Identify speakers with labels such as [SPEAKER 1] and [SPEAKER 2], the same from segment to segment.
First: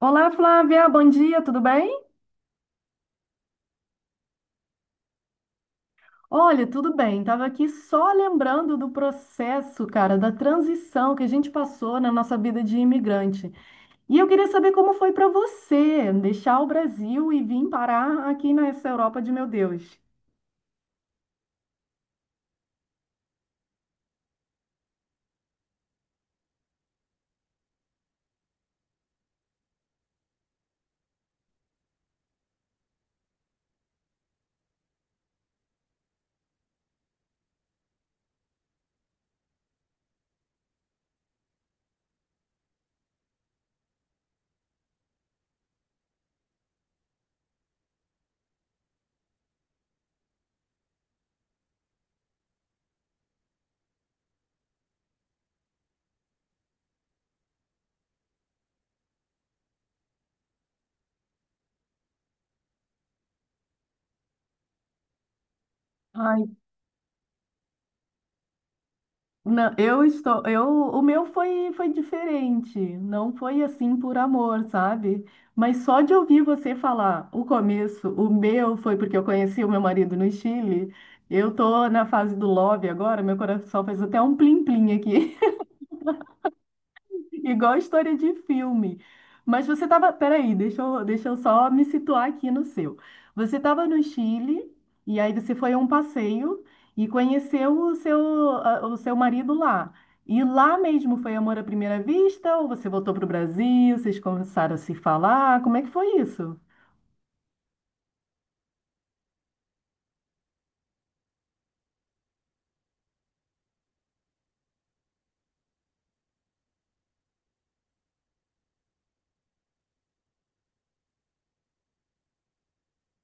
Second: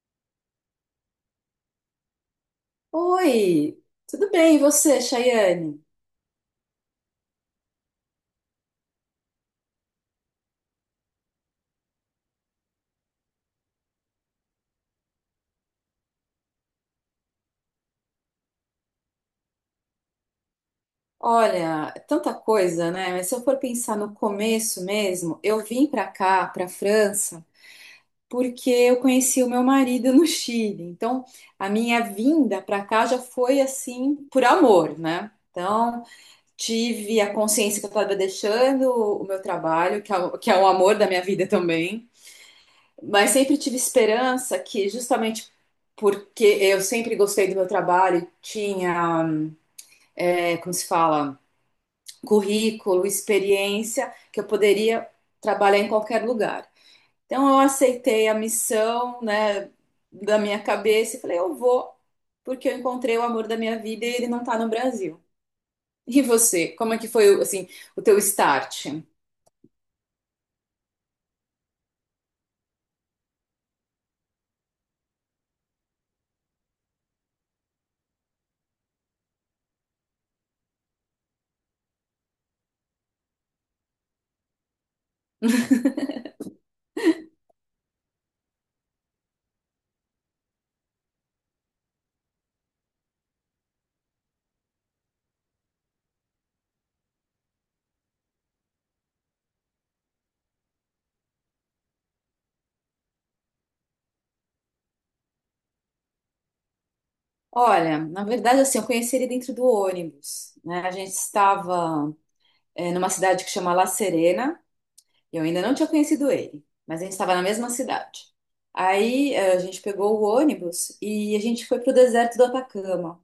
[SPEAKER 1] Olá, Flávia, bom dia, tudo bem?
[SPEAKER 2] Oi, tudo bem? E você, Chayane?
[SPEAKER 1] Olha, tudo bem. Tava aqui só lembrando do processo, cara, da transição que a gente passou na nossa vida de imigrante. E eu queria saber como foi para você deixar o Brasil e vir parar aqui nessa Europa de meu Deus.
[SPEAKER 2] Olha, é tanta coisa, né? Mas se eu for pensar no começo mesmo, eu vim para cá, para França, porque eu conheci o meu marido no Chile. Então, a minha vinda para cá já foi assim por amor, né? Então, tive a consciência que eu estava deixando o meu trabalho, que é o amor da minha vida também, mas sempre tive esperança que justamente porque eu sempre gostei do meu trabalho, tinha como se fala, currículo, experiência, que eu poderia trabalhar em qualquer lugar. Então eu aceitei a missão, né, da minha cabeça e falei, eu vou, porque eu encontrei o amor da minha vida e ele não está no Brasil. E
[SPEAKER 1] Ai,
[SPEAKER 2] você, como é que foi, assim, o teu start?
[SPEAKER 1] não, o meu foi diferente, não foi assim por amor, sabe? Mas só de ouvir você falar o começo, o meu foi porque eu conheci o meu marido no Chile. Eu tô na fase do love agora, meu coração faz até um plim-plim aqui. Igual história de filme. Mas você estava. Peraí, deixa eu só me situar aqui no seu. Você estava no Chile, e aí você foi a um passeio e conheceu o seu marido lá. E lá mesmo foi amor à primeira vista? Ou você voltou para o Brasil? Vocês começaram a se falar? Como é que foi isso?
[SPEAKER 2] Olha, na verdade, assim, eu conheci ele dentro do ônibus, né? A gente estava, eh, Numa cidade que chama La Serena, eu ainda não tinha conhecido ele, mas a gente estava na mesma cidade. Aí, a gente pegou o ônibus e a gente foi para o deserto do Atacama.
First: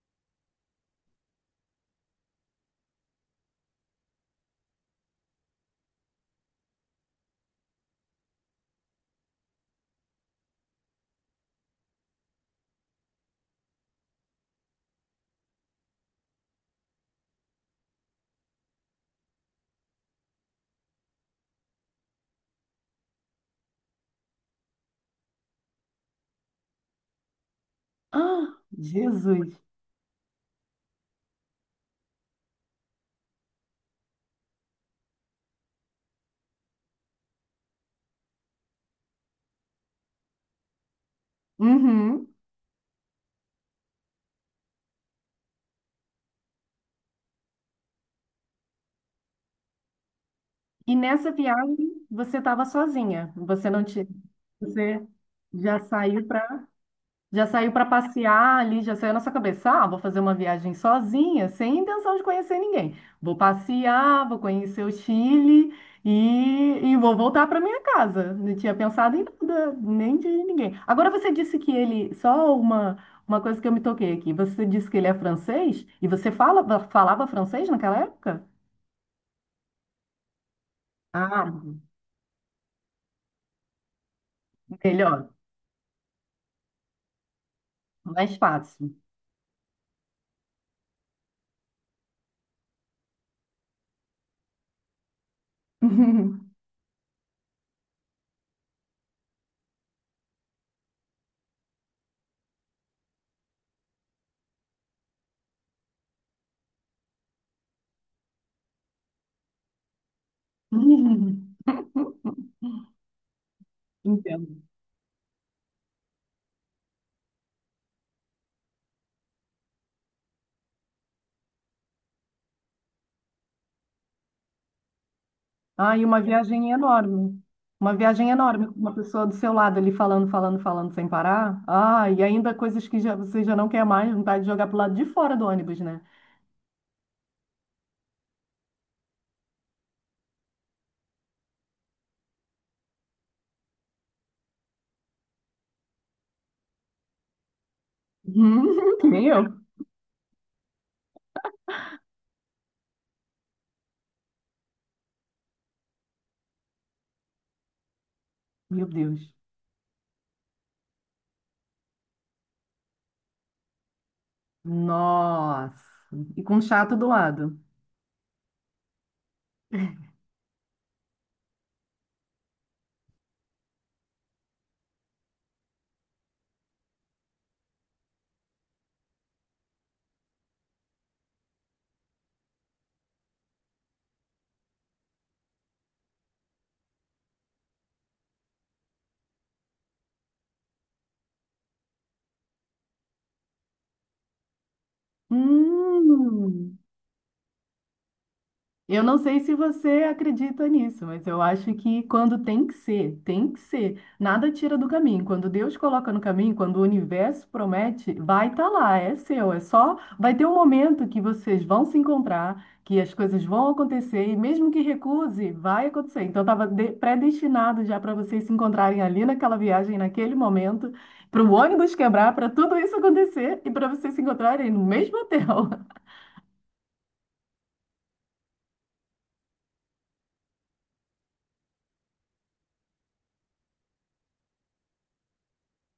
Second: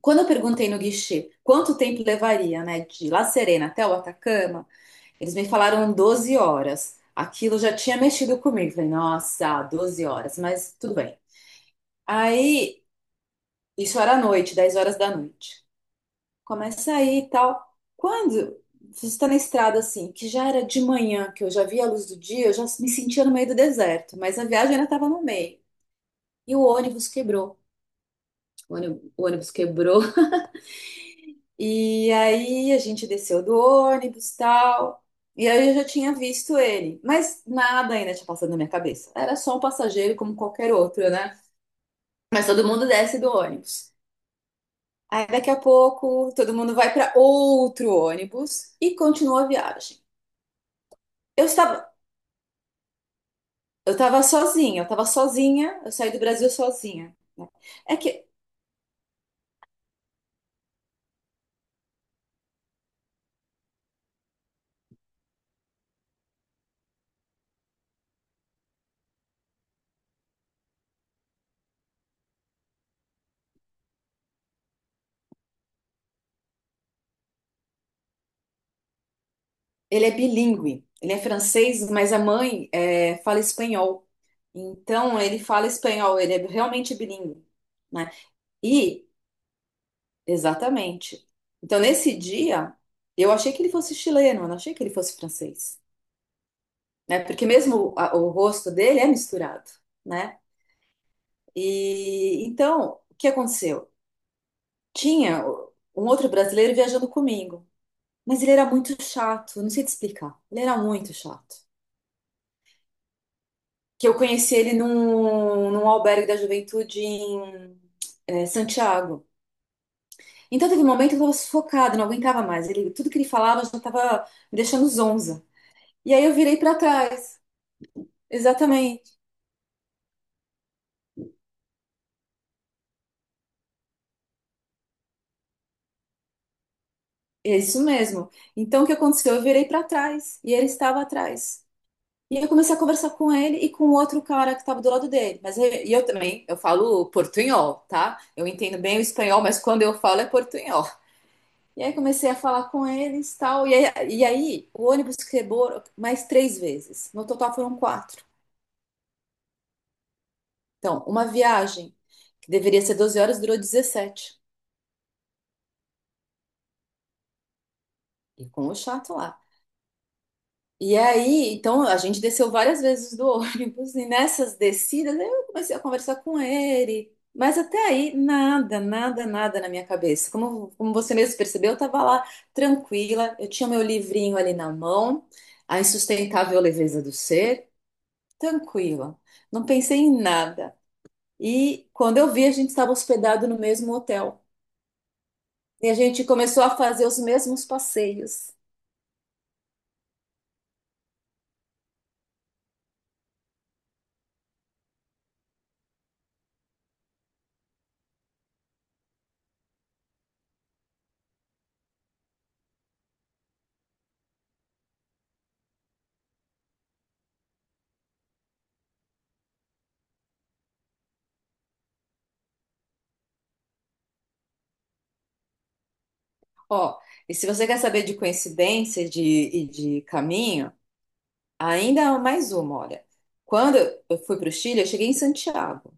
[SPEAKER 2] Quando eu perguntei no guichê quanto tempo levaria, né, de La Serena até o Atacama, eles me falaram 12 horas. Aquilo já tinha mexido comigo. Falei, nossa, 12 horas, mas tudo bem. Aí, isso era à noite, 10 horas da noite. Começa aí e tal. Quando você está na estrada assim, que já era de manhã, que eu já via a luz do dia, eu já me sentia no meio do deserto, mas a viagem ainda estava no meio. E o ônibus quebrou.
[SPEAKER 1] Ah,
[SPEAKER 2] O ônibus
[SPEAKER 1] Jesus!
[SPEAKER 2] quebrou. E aí a gente desceu do ônibus e tal. E aí eu já tinha visto ele, mas nada ainda tinha passado na minha cabeça. Era só um passageiro como qualquer outro, né?
[SPEAKER 1] Uhum.
[SPEAKER 2] Mas todo mundo desce do ônibus. Aí daqui a pouco todo mundo vai para outro ônibus e continua a viagem.
[SPEAKER 1] E nessa
[SPEAKER 2] Eu estava,
[SPEAKER 1] viagem você estava sozinha. Você não
[SPEAKER 2] Eu
[SPEAKER 1] tinha.
[SPEAKER 2] tava sozinha, eu tava
[SPEAKER 1] Você já
[SPEAKER 2] sozinha, eu saí do
[SPEAKER 1] saiu
[SPEAKER 2] Brasil sozinha,
[SPEAKER 1] Já
[SPEAKER 2] né?
[SPEAKER 1] saiu para
[SPEAKER 2] É que
[SPEAKER 1] passear ali, já saiu na sua cabeça, ah, vou fazer uma viagem sozinha, sem intenção de conhecer ninguém. Vou passear, vou conhecer o Chile e vou voltar para minha casa. Não tinha pensado em nada, nem de ninguém. Agora você disse que ele, uma coisa que eu me toquei aqui, você disse que ele é francês e você falava francês naquela época?
[SPEAKER 2] ele é bilíngue, ele é
[SPEAKER 1] Ah,
[SPEAKER 2] francês, mas a mãe fala espanhol. Então
[SPEAKER 1] melhor,
[SPEAKER 2] ele fala espanhol, ele é realmente bilíngue, né?
[SPEAKER 1] mais fácil.
[SPEAKER 2] E, exatamente. Então nesse dia, eu achei que ele fosse chileno, eu não achei que ele fosse francês, né? Porque mesmo o rosto dele é misturado, né? E então, o que aconteceu? Tinha um outro brasileiro viajando comigo. Mas ele era muito chato, eu não sei te explicar. Ele era muito chato. Que eu
[SPEAKER 1] Entendo.
[SPEAKER 2] conheci ele num albergue da juventude em Santiago. Então teve um momento que eu tava sufocada, não aguentava mais. Ele, tudo que ele falava já tava me deixando zonza.
[SPEAKER 1] Ah, e
[SPEAKER 2] E
[SPEAKER 1] uma
[SPEAKER 2] aí eu virei
[SPEAKER 1] viagem
[SPEAKER 2] pra trás.
[SPEAKER 1] enorme. Uma viagem enorme, com uma
[SPEAKER 2] Exatamente.
[SPEAKER 1] pessoa do seu lado ali falando, falando, falando sem parar. Ah, e ainda coisas que já, você já não quer mais, vontade de jogar pro lado de fora do ônibus, né?
[SPEAKER 2] É isso mesmo. Então o que aconteceu? Eu virei pra trás e ele estava atrás. E eu comecei a conversar com ele e com outro cara que estava do lado dele. E eu também, eu falo portunhol, tá? Eu entendo bem o
[SPEAKER 1] Que nem
[SPEAKER 2] espanhol, mas
[SPEAKER 1] eu.
[SPEAKER 2] quando eu falo é portunhol. E aí comecei a falar com eles, tal. E aí o ônibus quebrou mais três vezes. No total foram quatro.
[SPEAKER 1] Meu Deus.
[SPEAKER 2] Então, uma viagem que deveria ser 12 horas durou 17.
[SPEAKER 1] Nossa. E com um chato do lado.
[SPEAKER 2] E com o chato lá. E aí, então, a gente desceu várias vezes do ônibus. E nessas descidas, eu comecei a conversar com ele. Mas até aí, nada, nada, nada na minha cabeça. Como, como você mesmo percebeu, eu estava lá tranquila. Eu tinha meu livrinho ali na mão. A Insustentável Leveza do Ser. Tranquila, não pensei em nada. E quando eu vi, a gente estava hospedado no mesmo hotel. E a gente começou a
[SPEAKER 1] Hum.
[SPEAKER 2] fazer os mesmos passeios.
[SPEAKER 1] Eu não sei se você acredita nisso, mas eu acho que quando tem que ser, tem que ser. Nada tira do caminho. Quando Deus coloca no caminho, quando o universo promete, vai estar lá, é seu. É só, vai ter um momento que vocês vão se encontrar, que as coisas vão acontecer e mesmo que recuse, vai acontecer. Então estava predestinado já para vocês se encontrarem ali naquela viagem, naquele momento, para o ônibus quebrar, para tudo isso acontecer e para vocês se encontrarem no mesmo hotel.
[SPEAKER 2] Ó, e se você quer saber de coincidência e de caminho, ainda há mais uma, olha. Quando eu fui para o Chile, eu cheguei em Santiago.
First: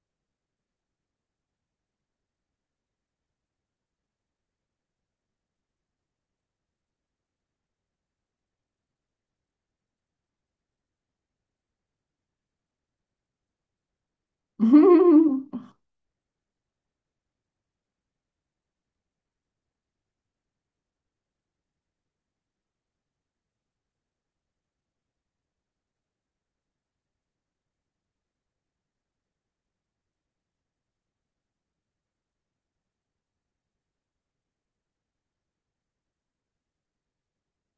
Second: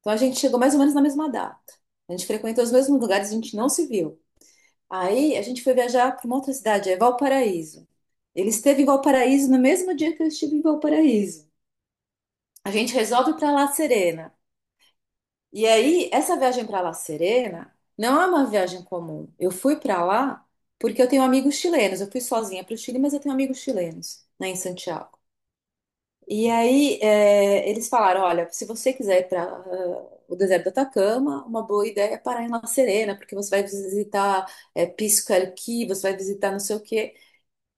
[SPEAKER 2] Então a gente chegou mais ou menos na mesma data. A gente frequentou os mesmos lugares, a gente não se viu. Aí a gente foi viajar para uma outra cidade, é Valparaíso. Ele esteve em Valparaíso no mesmo dia que eu estive em Valparaíso. A gente resolve para La Serena. E aí, essa viagem para La Serena não é uma viagem comum. Eu fui para lá porque eu tenho amigos chilenos. Eu fui sozinha para o Chile, mas eu tenho amigos chilenos, né, em Santiago. E aí, eles falaram: olha, se você quiser ir para o deserto do Atacama, uma boa ideia é parar em La Serena, porque você vai visitar Pisco Arqui, você vai visitar não sei o quê.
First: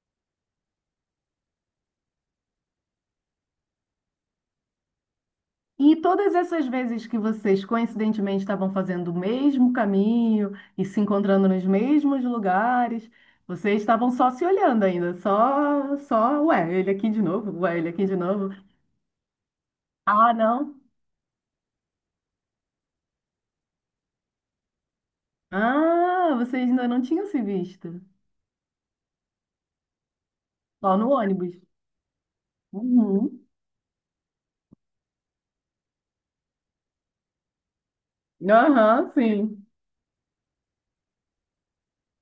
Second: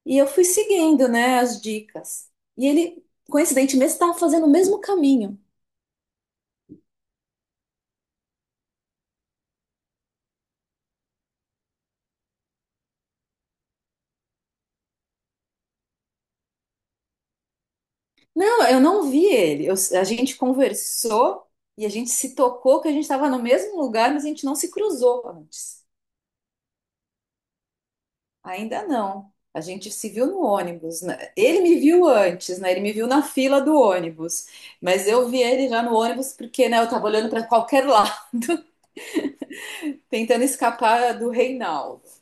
[SPEAKER 2] E eu fui seguindo, né, as dicas. E ele, coincidentemente, estava fazendo o mesmo caminho.
[SPEAKER 1] E todas essas vezes que vocês coincidentemente estavam fazendo o mesmo caminho e se encontrando nos mesmos lugares, vocês estavam só se olhando ainda, só, ué, ele aqui de novo, ué, ele aqui de novo.
[SPEAKER 2] Não, eu não vi ele. A
[SPEAKER 1] Ah,
[SPEAKER 2] gente
[SPEAKER 1] não.
[SPEAKER 2] conversou e a gente se tocou que a gente estava no mesmo lugar, mas a gente não se cruzou antes.
[SPEAKER 1] Ah, vocês ainda não tinham se visto.
[SPEAKER 2] Ainda não. A gente se viu no
[SPEAKER 1] Só
[SPEAKER 2] ônibus,
[SPEAKER 1] no
[SPEAKER 2] né?
[SPEAKER 1] ônibus.
[SPEAKER 2] Ele me viu antes, né? Ele me viu na
[SPEAKER 1] Uhum.
[SPEAKER 2] fila do ônibus. Mas eu vi ele já no ônibus porque, né, eu estava olhando para qualquer lado,
[SPEAKER 1] Aham, sim.
[SPEAKER 2] tentando escapar do Reinaldo.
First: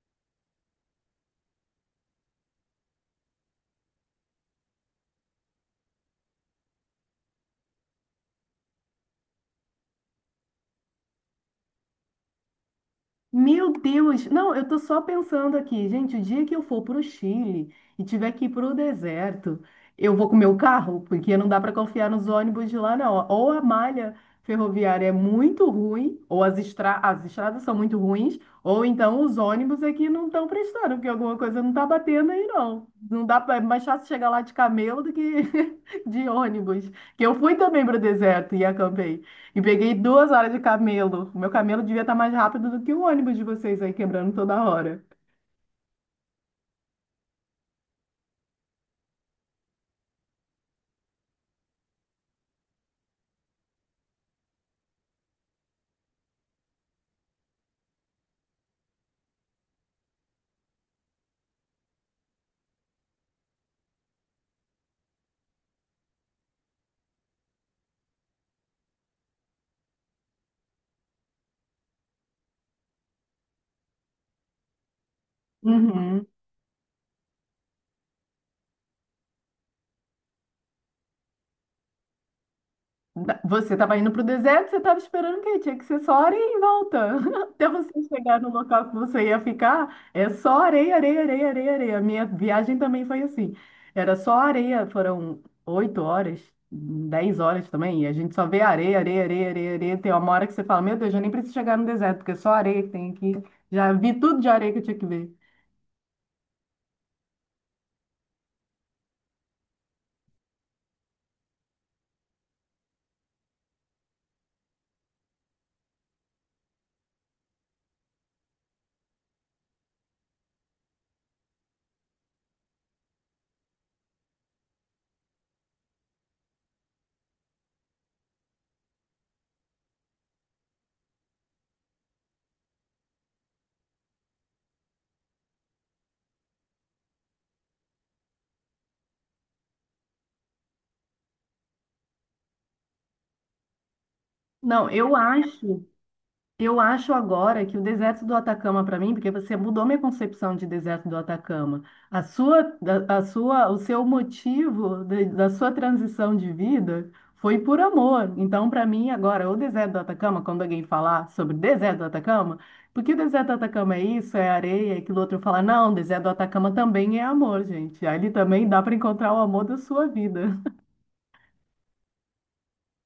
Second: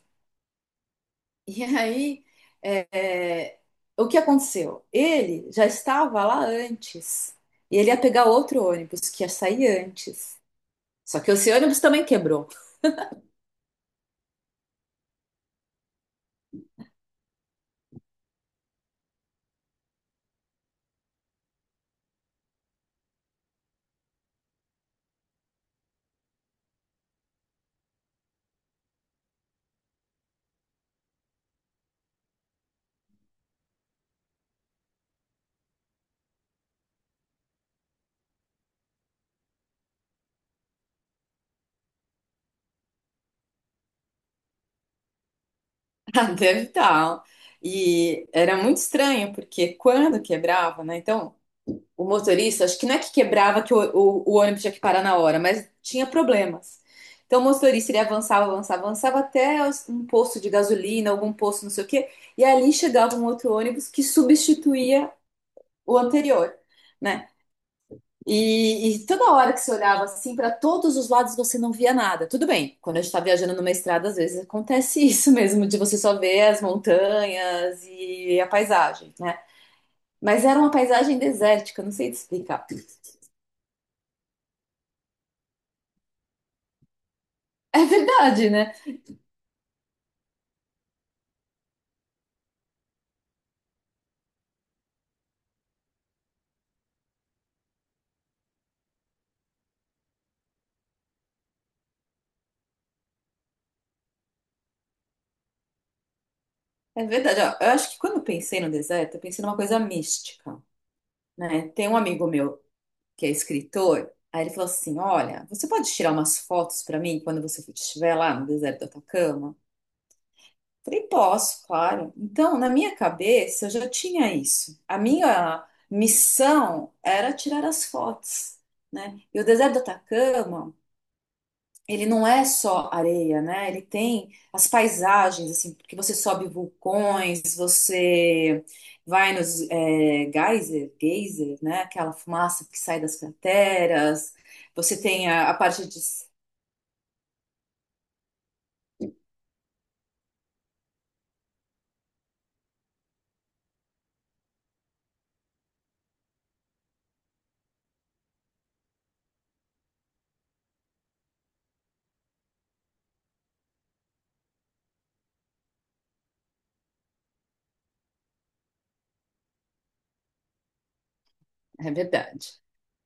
[SPEAKER 2] E aí, é, é, o que aconteceu? Ele já estava lá antes. E ele ia pegar outro ônibus que ia sair antes. Só que esse ônibus também quebrou.
[SPEAKER 1] Meu Deus! Não, eu tô só pensando aqui, gente, o dia que eu for pro Chile e tiver que ir pro deserto, eu vou com meu carro, porque não dá para confiar nos ônibus de lá, não. Ou a malha ferroviária é muito ruim, ou as estradas são muito ruins, ou então os ônibus aqui não estão prestando, porque alguma coisa não tá batendo aí, não. Não dá pra... É mais fácil chegar lá de camelo do que de ônibus. Que eu fui também pro deserto e acampei. E peguei 2 horas de camelo. O meu camelo devia estar mais rápido do que o ônibus de vocês aí quebrando toda hora.
[SPEAKER 2] Ah, deve estar. E era muito estranho, porque quando quebrava, né? Então, o motorista, acho que não é que quebrava que o ônibus tinha que parar na hora, mas tinha problemas. Então, o motorista, ele avançava, avançava, avançava até um posto de gasolina, algum posto, não sei o quê, e ali chegava um outro ônibus que substituía o anterior, né? E toda hora que você olhava assim para todos os lados você não via nada. Tudo bem, quando a gente está viajando numa estrada, às vezes acontece isso mesmo, de você só
[SPEAKER 1] Uhum.
[SPEAKER 2] ver as montanhas e a paisagem, né? Mas era uma paisagem desértica, não sei te explicar.
[SPEAKER 1] Você estava indo para o deserto, você estava esperando o quê? Tinha que ser só areia em volta. Até
[SPEAKER 2] É
[SPEAKER 1] você chegar
[SPEAKER 2] verdade,
[SPEAKER 1] no
[SPEAKER 2] né?
[SPEAKER 1] local que você ia ficar, é só areia, areia, areia, areia, areia. A minha viagem também foi assim. Era só areia, foram 8 horas, 10 horas também, e a gente só vê areia, areia, areia, areia, areia. Tem uma hora que você fala, meu Deus, eu nem preciso chegar no deserto, porque é só areia que tem aqui. Já vi tudo de areia que eu tinha que ver.
[SPEAKER 2] É verdade. Ó, eu acho que quando eu pensei no deserto, eu pensei numa coisa mística, né? Tem um amigo meu que é escritor, aí ele falou assim: olha, você pode tirar umas fotos para mim quando você estiver lá no deserto do Atacama? Falei, posso, claro. Então, na minha cabeça, eu já tinha isso. A minha missão era tirar as fotos, né? E o deserto do Atacama, ele não é só areia, né? Ele tem as paisagens, assim, porque você sobe vulcões, você vai nos geyser, né? Aquela fumaça que sai das crateras,
[SPEAKER 1] Não,
[SPEAKER 2] você
[SPEAKER 1] eu
[SPEAKER 2] tem a
[SPEAKER 1] acho,
[SPEAKER 2] parte de...
[SPEAKER 1] eu acho agora que o deserto do Atacama para mim, porque você mudou minha concepção de deserto do Atacama. A sua, a sua, o seu motivo da sua transição de vida foi por amor. Então, para mim agora, o deserto do Atacama, quando alguém falar sobre o deserto do Atacama, porque o deserto do Atacama é isso, é areia, é aquilo outro fala, não, o deserto do Atacama também é amor, gente. Ali também dá para encontrar o amor da sua vida.
[SPEAKER 2] É verdade.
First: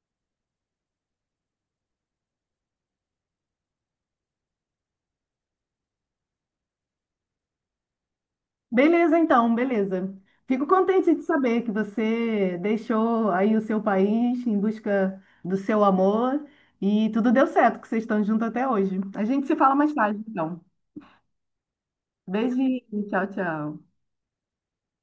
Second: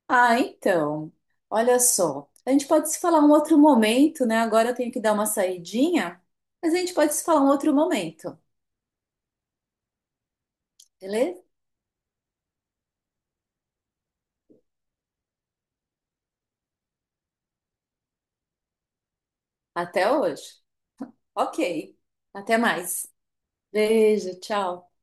[SPEAKER 2] Ah, então, olha só. A gente pode se falar um outro momento, né? Agora eu tenho que dar uma saidinha, mas a gente pode se falar um outro momento,
[SPEAKER 1] Beleza, então, beleza. Fico contente de
[SPEAKER 2] beleza?
[SPEAKER 1] saber que você deixou aí o seu país em busca do seu amor e tudo deu certo, que vocês estão juntos até hoje. A gente se fala mais
[SPEAKER 2] Até
[SPEAKER 1] tarde,
[SPEAKER 2] hoje.
[SPEAKER 1] então.
[SPEAKER 2] Ok. Até
[SPEAKER 1] Beijinho,
[SPEAKER 2] mais.
[SPEAKER 1] tchau, tchau.
[SPEAKER 2] Beijo, tchau.